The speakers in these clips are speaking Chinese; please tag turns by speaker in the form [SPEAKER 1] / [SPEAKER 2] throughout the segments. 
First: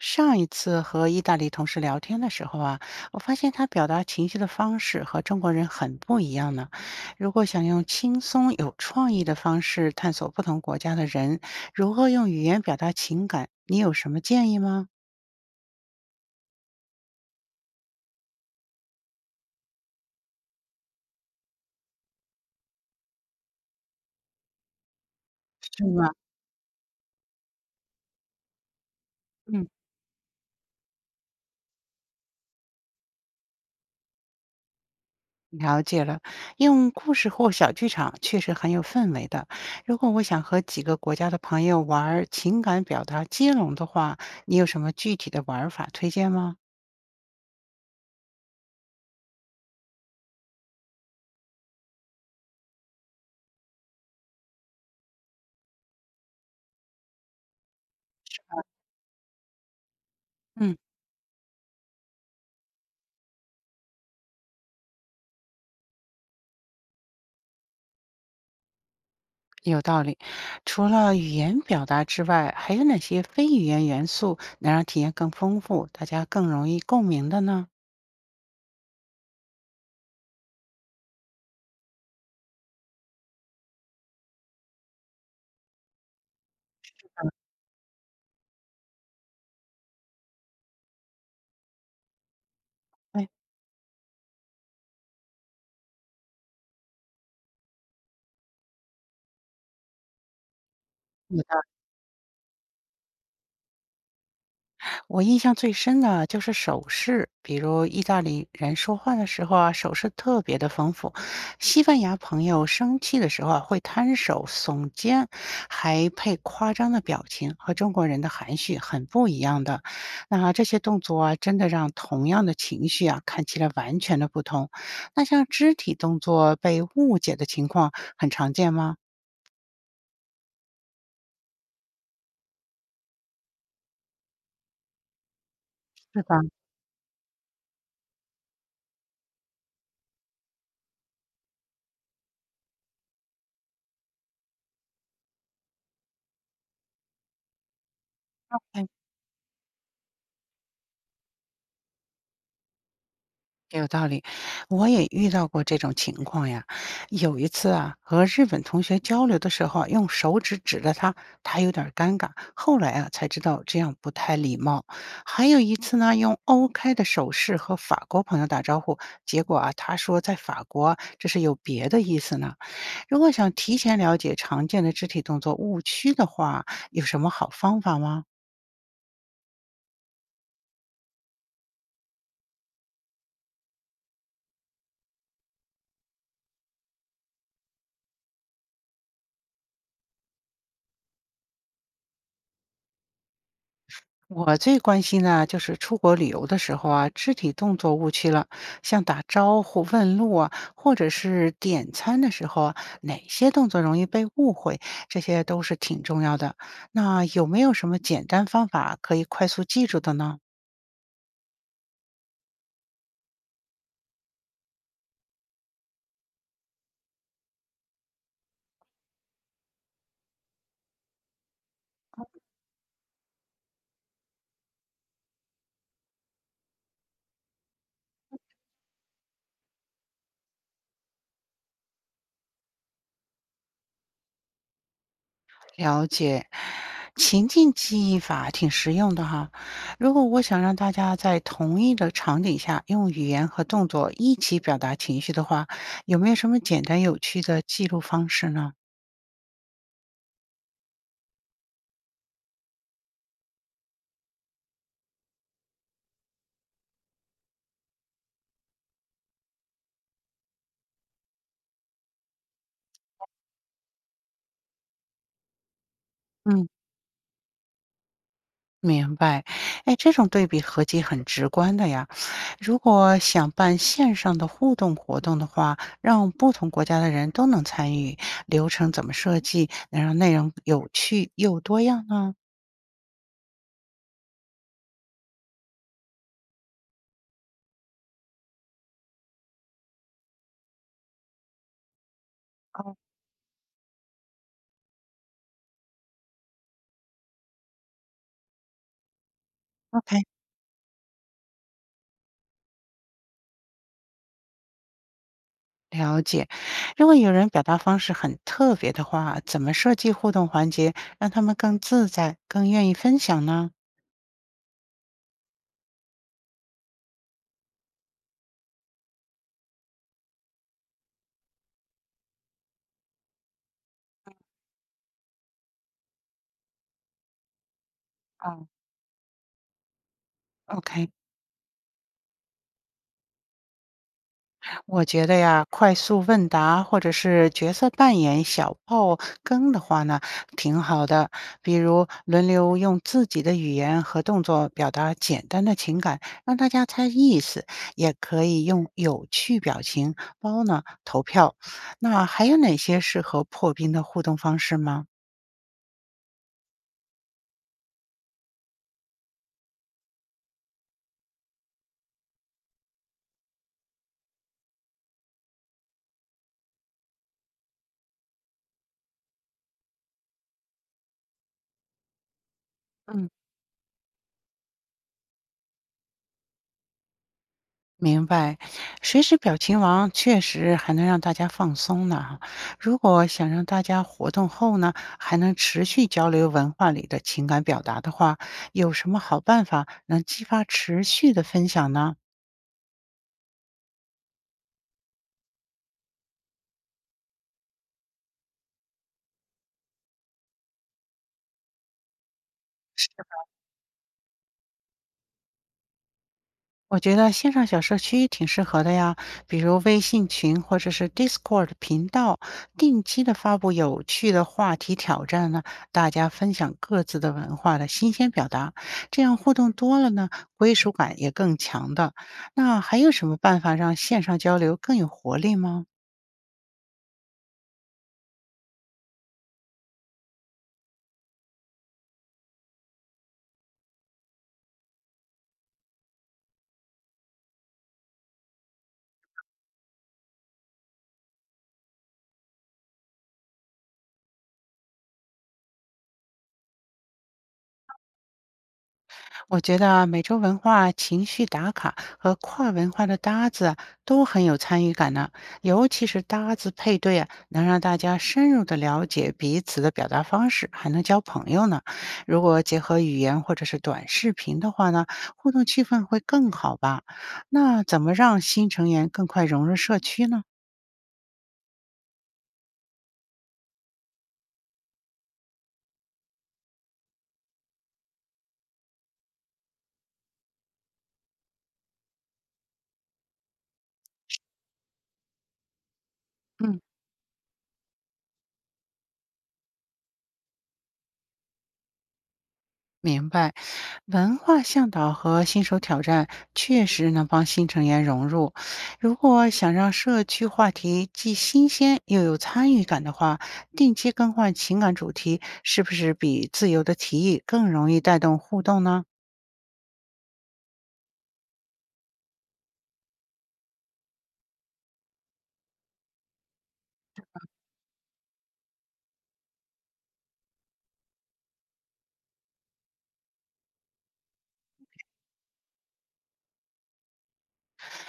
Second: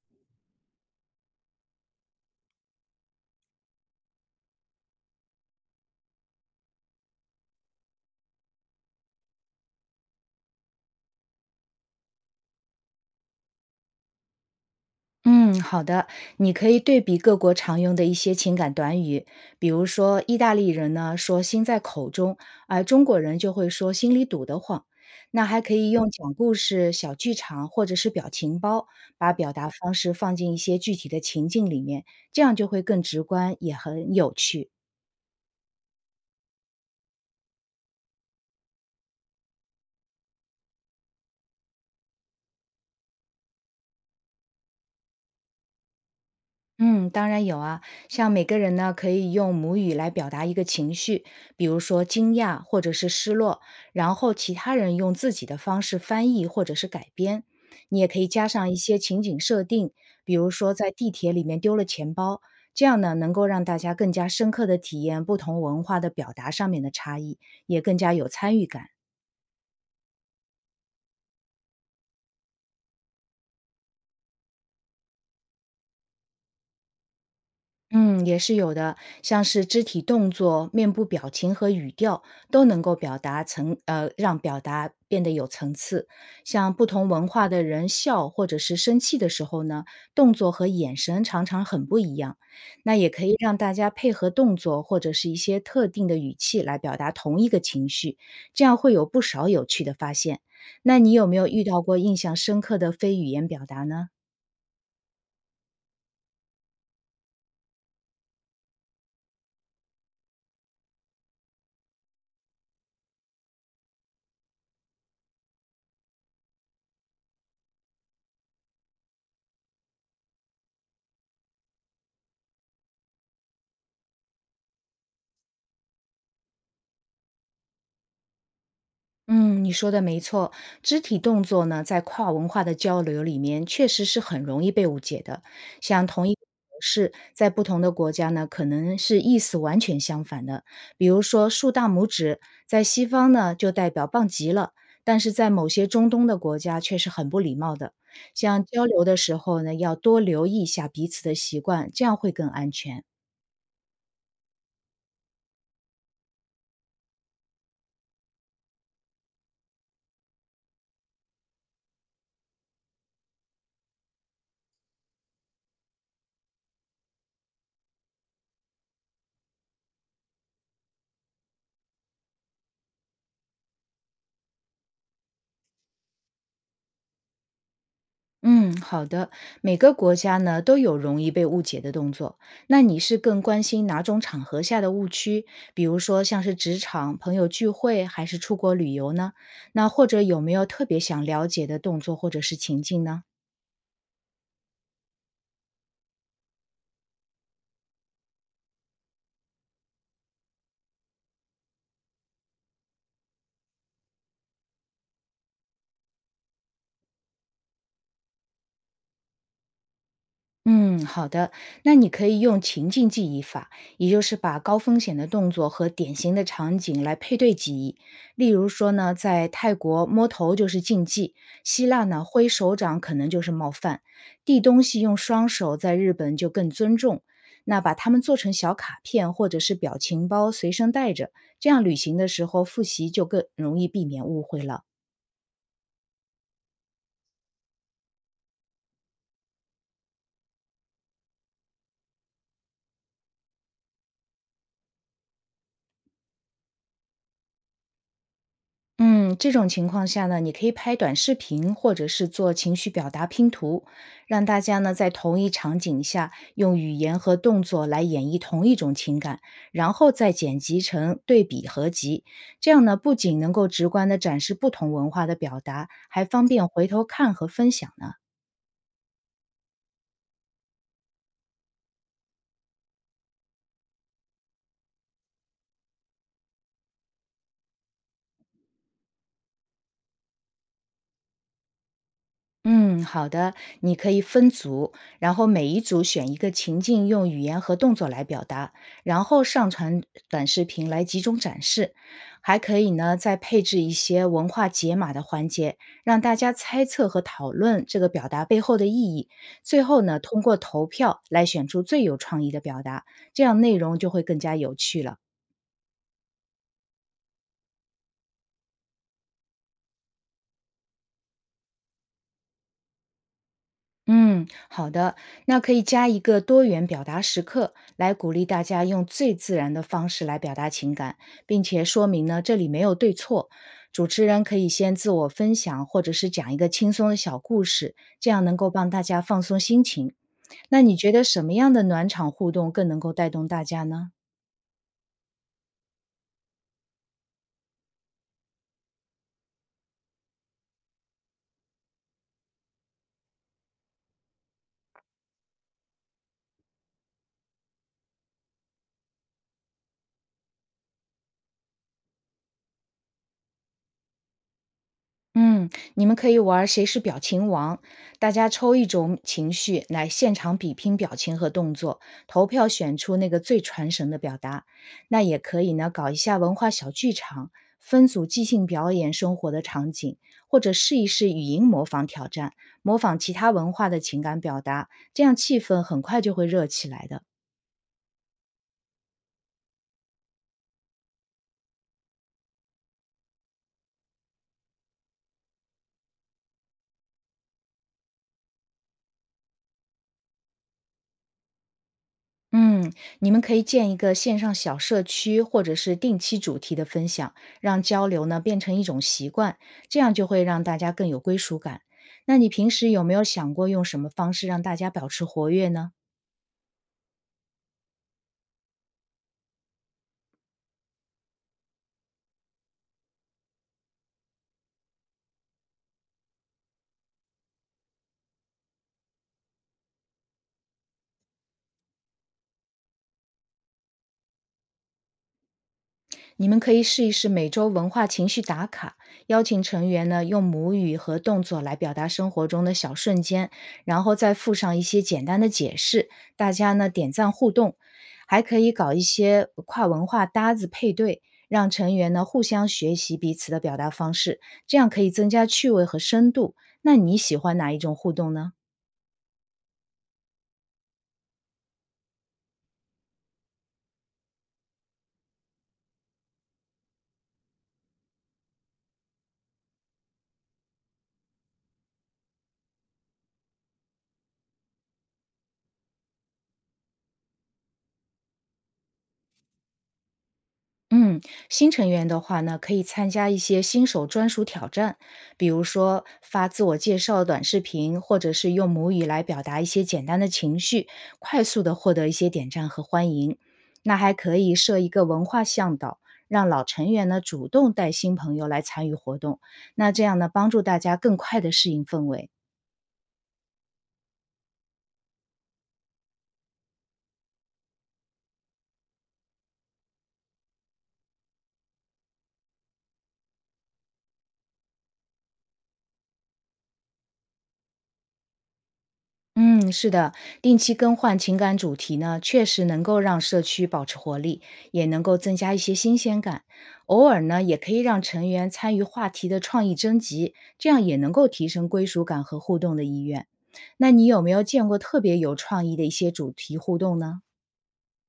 [SPEAKER 1] 上一次和意大利同事聊天的时候啊，我发现他表达情绪的方式和中国人很不一样呢。如果想用轻松有创意的方式探索不同国家的人，如何用语言表达情感，你有什么建议吗？
[SPEAKER 2] 嗯，好的，你可以对比各国常用的一些情感短语，比如说意大利人呢说“心在口中”，而中国人就会说“心里堵得慌”。那还可
[SPEAKER 1] 是
[SPEAKER 2] 以
[SPEAKER 1] 吗？
[SPEAKER 2] 用讲故事、小剧场或者是表情包，把表
[SPEAKER 1] 嗯，
[SPEAKER 2] 达方式放进一些具体的情境里面，这样就会更直观，也很有趣。
[SPEAKER 1] 了解了。用故事或小剧场确实很有氛围的。如果我想和几个国家的朋友玩儿情感表达接龙的话，你有什么具体的玩儿法推荐吗？
[SPEAKER 2] 嗯，当然有啊，像每个人呢，可以用母语来表达一个情绪，比如说惊讶或者是失落，然后其他人用自己的方式翻译或者是改编。你也可以加上一些情景设定，比如说
[SPEAKER 1] 嗯。
[SPEAKER 2] 在地铁里面丢了钱包，这样呢，能够让大家更加深刻的体验不同文化的表达上面的差异，也更加有参与感。
[SPEAKER 1] 有道理。除了语言表达之外，还有哪些非语言元素能让体验更丰富，大家更容易共鸣的呢？
[SPEAKER 2] 嗯，也是有的，像是肢体动作、面部表情和语调都能够表达层，呃，让表达变得有层次。像不同文化的人笑或者是生气的时候呢，动作和眼神常常很不一样。那也可
[SPEAKER 1] 哎。
[SPEAKER 2] 以让大家配合动作或者是一些特定的语气来表达同一个情绪，这样会有不少有趣的发现。那你有没有遇到过印象深刻的非语言表达呢？
[SPEAKER 1] 我印象最深的就是手势，比如意大利人说话的时候啊，手势特别的丰富；西班牙朋友生气的时候啊，会摊手、耸肩，还配夸张的表情，和中国人的含蓄很不一样的。那这些动作啊，真的让同样的情绪啊，看起来完全的不同。那像肢体动作被误解的情况很常见吗？
[SPEAKER 2] 嗯，你说的没错，肢体动作呢，在跨文化的交流里面，确实是很容易被误解的。像
[SPEAKER 1] 是
[SPEAKER 2] 同一
[SPEAKER 1] 吧？
[SPEAKER 2] 个模式，在不同的国家呢，可能是意思完全相反的。比如说，竖大拇指在西方呢，就代表棒极了，但是在某些中东的国家却是很不礼貌的。像交流的时候呢，要多留意一下彼此的习惯，这样会更安全。
[SPEAKER 1] 有道理，我也遇到过这种情况呀。有一次啊，和日本同学交流的时候啊用手指指着他，他有点儿尴尬。后来啊，才知道这样不太礼貌。还有一次呢，用 O k 的手势和法国朋友打招呼，结果啊，他说在法国这是有别的意思呢。如果想提前了解常见的肢体动作误区的话，有什么好方法吗？
[SPEAKER 2] 嗯，好的。每个国家呢都有容易被误解的动作，那你是更关心哪种场合下的误区？比如说像是职场、朋友聚会，还是出国旅游呢？那或者有没有特别想了解的动作或者是情境呢？
[SPEAKER 1] 我最关心的就是出国旅游的时候啊，肢体动作误区了，像打招呼、问路啊，或者是点餐的时候啊，哪些动作容易被误会，这些都是挺重要的。那有没有什么简单方法可以快速记住的呢？
[SPEAKER 2] 嗯，好的。那你可以用情境记忆法，也就是把高风险的动作和典型的场景来配对记忆。例如说呢，在泰国摸头就是禁忌，希腊呢挥手掌可能就是冒犯，递东西用双手在日本就更尊重。那把它们做成小卡片或者是表情包随身带着，这样旅行的时候复习就更容易避免误会了。
[SPEAKER 1] 了解，情境记忆法挺实用的哈。如果我想让大家在同一个场景下用语言和动作一起表达情绪的话，有没有什么简单有趣的记录方式呢？
[SPEAKER 2] 嗯，这种情况下呢，你可以拍短视频，或者是做情绪表达拼图，让大家呢在同一场景下用语言和动作来演绎同一种情感，然后再剪辑成对比合集。这样呢，不仅能够直观的展示不同文化的表达，还方
[SPEAKER 1] 嗯。
[SPEAKER 2] 便回头看和分享呢。
[SPEAKER 1] 明白，哎，这种对比合集很直观的呀。如果想办线上的互动活动的话，让不同国家的人都能参与，流程怎么设计，能让内容有趣又多样呢？
[SPEAKER 2] 嗯，好的，你可以分组，然后每一组选一个情境，用语言和动作来表达，然后上传短视频来集中展示。还可以
[SPEAKER 1] 哦，
[SPEAKER 2] 呢，再配置一些文化解码的环节，让大家猜测和讨论这个表达背后的意义。最后呢，
[SPEAKER 1] OK，
[SPEAKER 2] 通过投票来选出最有创意的表达，这样内容就会更加有趣了。
[SPEAKER 1] 了解。如果有人表达方式很特别的话，怎么设计互动环节，让他们更自在、更愿意分享呢？
[SPEAKER 2] 嗯，好的，那可以加一个多元表达时刻，来鼓励大家用最自然的方式来表达情感，并且说明呢，这里没有对错。主持人可以先自我分享，或者是讲一个轻松的小故事，这样能
[SPEAKER 1] 哦，
[SPEAKER 2] 够帮大家放松心情。那你
[SPEAKER 1] OK，
[SPEAKER 2] 觉得什么样的暖场互动更能够带动大家呢？
[SPEAKER 1] 我觉得呀，快速问答或者是角色扮演小爆更的话呢，挺好的。比如轮流用自己的语言和动作表达简单的情感，让大家猜意思，也可以用有趣表情包呢投票。那还有哪些适合破冰的互动方式吗？
[SPEAKER 2] 嗯，你们可以玩儿谁是表情王，大家抽一种情绪来现场比拼表情和动作，投票选出那个最传神的表达。那也可以呢，搞一下文化小剧场，分组即兴表演生活的场景，或者试一试语音模仿挑战，模仿
[SPEAKER 1] 嗯。
[SPEAKER 2] 其他文化的情感表达，这样气氛很快就会热起来的。
[SPEAKER 1] 明白，随时表情王确实还能让大家放松呢。如果想让大家活动后呢，还能持续交流文化里的情感表达的话，有什么好办法能激发持续的分享呢？
[SPEAKER 2] 嗯，你们可以建一个线上小社区，或者是定期主题的分享，让交流呢变成一种习惯，这样就会让大家更有归属感。那你平时有没有想过用什么方式让大家保持活跃呢？
[SPEAKER 1] 我觉得线上小社区挺适合的呀，比如微信群或者是 Discord 频道，定期的发布有趣的话题挑战呢，大家分享各自的文化的新鲜表达，这样互动多了呢，归属感也更强的。那还有什么办法让线上交流更有活力吗？
[SPEAKER 2] 你们可以试一试每周文化情绪打卡，邀请成员呢用母语和动作来表达生活中的小瞬间，然后再附上一些简单的解释，大家呢点赞互动，还可以搞一些跨文化搭子配对，让成员呢互相学习彼此的表达方式，这样可以增加趣味和深度。那你喜欢哪一种互动呢？
[SPEAKER 1] 我觉得啊，美洲文化情绪打卡和跨文化的搭子啊，都很有参与感呢。尤其是搭子配对啊，能让大家深入的了解彼此的表达方式，还能交朋友呢。如果结合语言或者是短视频的话呢，互动气氛会更好吧？那怎么让新成员更快融入社区呢？
[SPEAKER 2] 嗯，新成员的话呢，可以参加一些新手专属挑战，比如说发自我介绍短视频，或者是用母语来表达一些简单的情绪，快速的获得一些点赞和欢迎。那还可以设一个文化向导，让老
[SPEAKER 1] 嗯。
[SPEAKER 2] 成员呢主动带新朋友来参与活动，那这样呢，帮助大家更快的适应氛围。
[SPEAKER 1] 明白，文化向导和新手挑战确实能帮新成员融入。如果想让社区话题既新鲜又有参与感的话，定期更换情感主题是不是比自由的提议更容易带动互动呢？
[SPEAKER 2] 嗯，是的，定期更换情感主题呢，确实能够让社区保持活力，也能够增加一些新鲜感。偶尔呢，也可以让成员参与话题的创意征集，这样也能够提升归属感和互动的意愿。那你有没有见过特别有创意的一些主题互动呢？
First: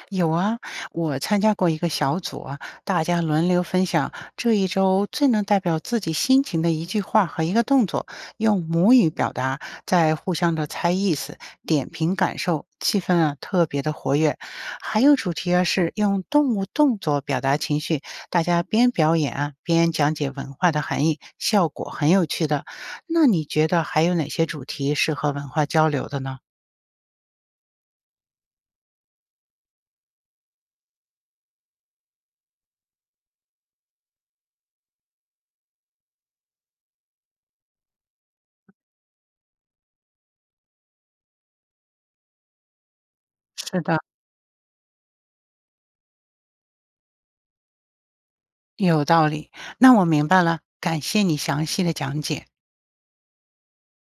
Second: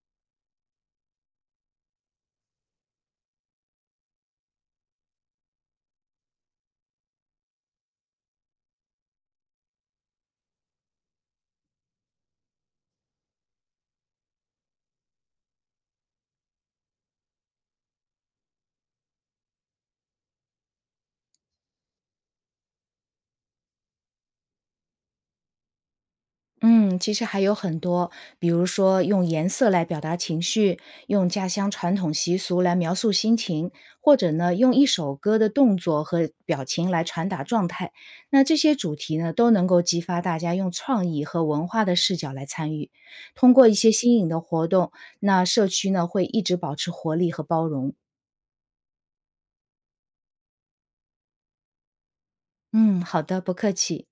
[SPEAKER 1] 有啊，我参加过一个小组啊，大家轮流分享这一周最能代表自己心情的一句话和一个动作，用母语表达，再互相的猜意思、点评感受，气氛啊特别的活跃。还有主题啊是用动物动作表达情绪，大家边表演啊边讲解文化的含义，效果很有趣的。那你觉得还有哪些主题适合文化交流的呢？
[SPEAKER 2] 嗯，其实还有很多，比如说用颜色来表达情绪，用家乡传统习俗来描述心情，或者呢，用一首歌的动作和表情来传达状态。那这些主题呢，都能够激发大家用创意和文化的视角来参与。通过一
[SPEAKER 1] 是
[SPEAKER 2] 些
[SPEAKER 1] 的，
[SPEAKER 2] 新颖的活动，那社区呢会一直保持活力和包容。
[SPEAKER 1] 有道理，那我明白了，感谢你详细的讲解。
[SPEAKER 2] 嗯，好的，不客气。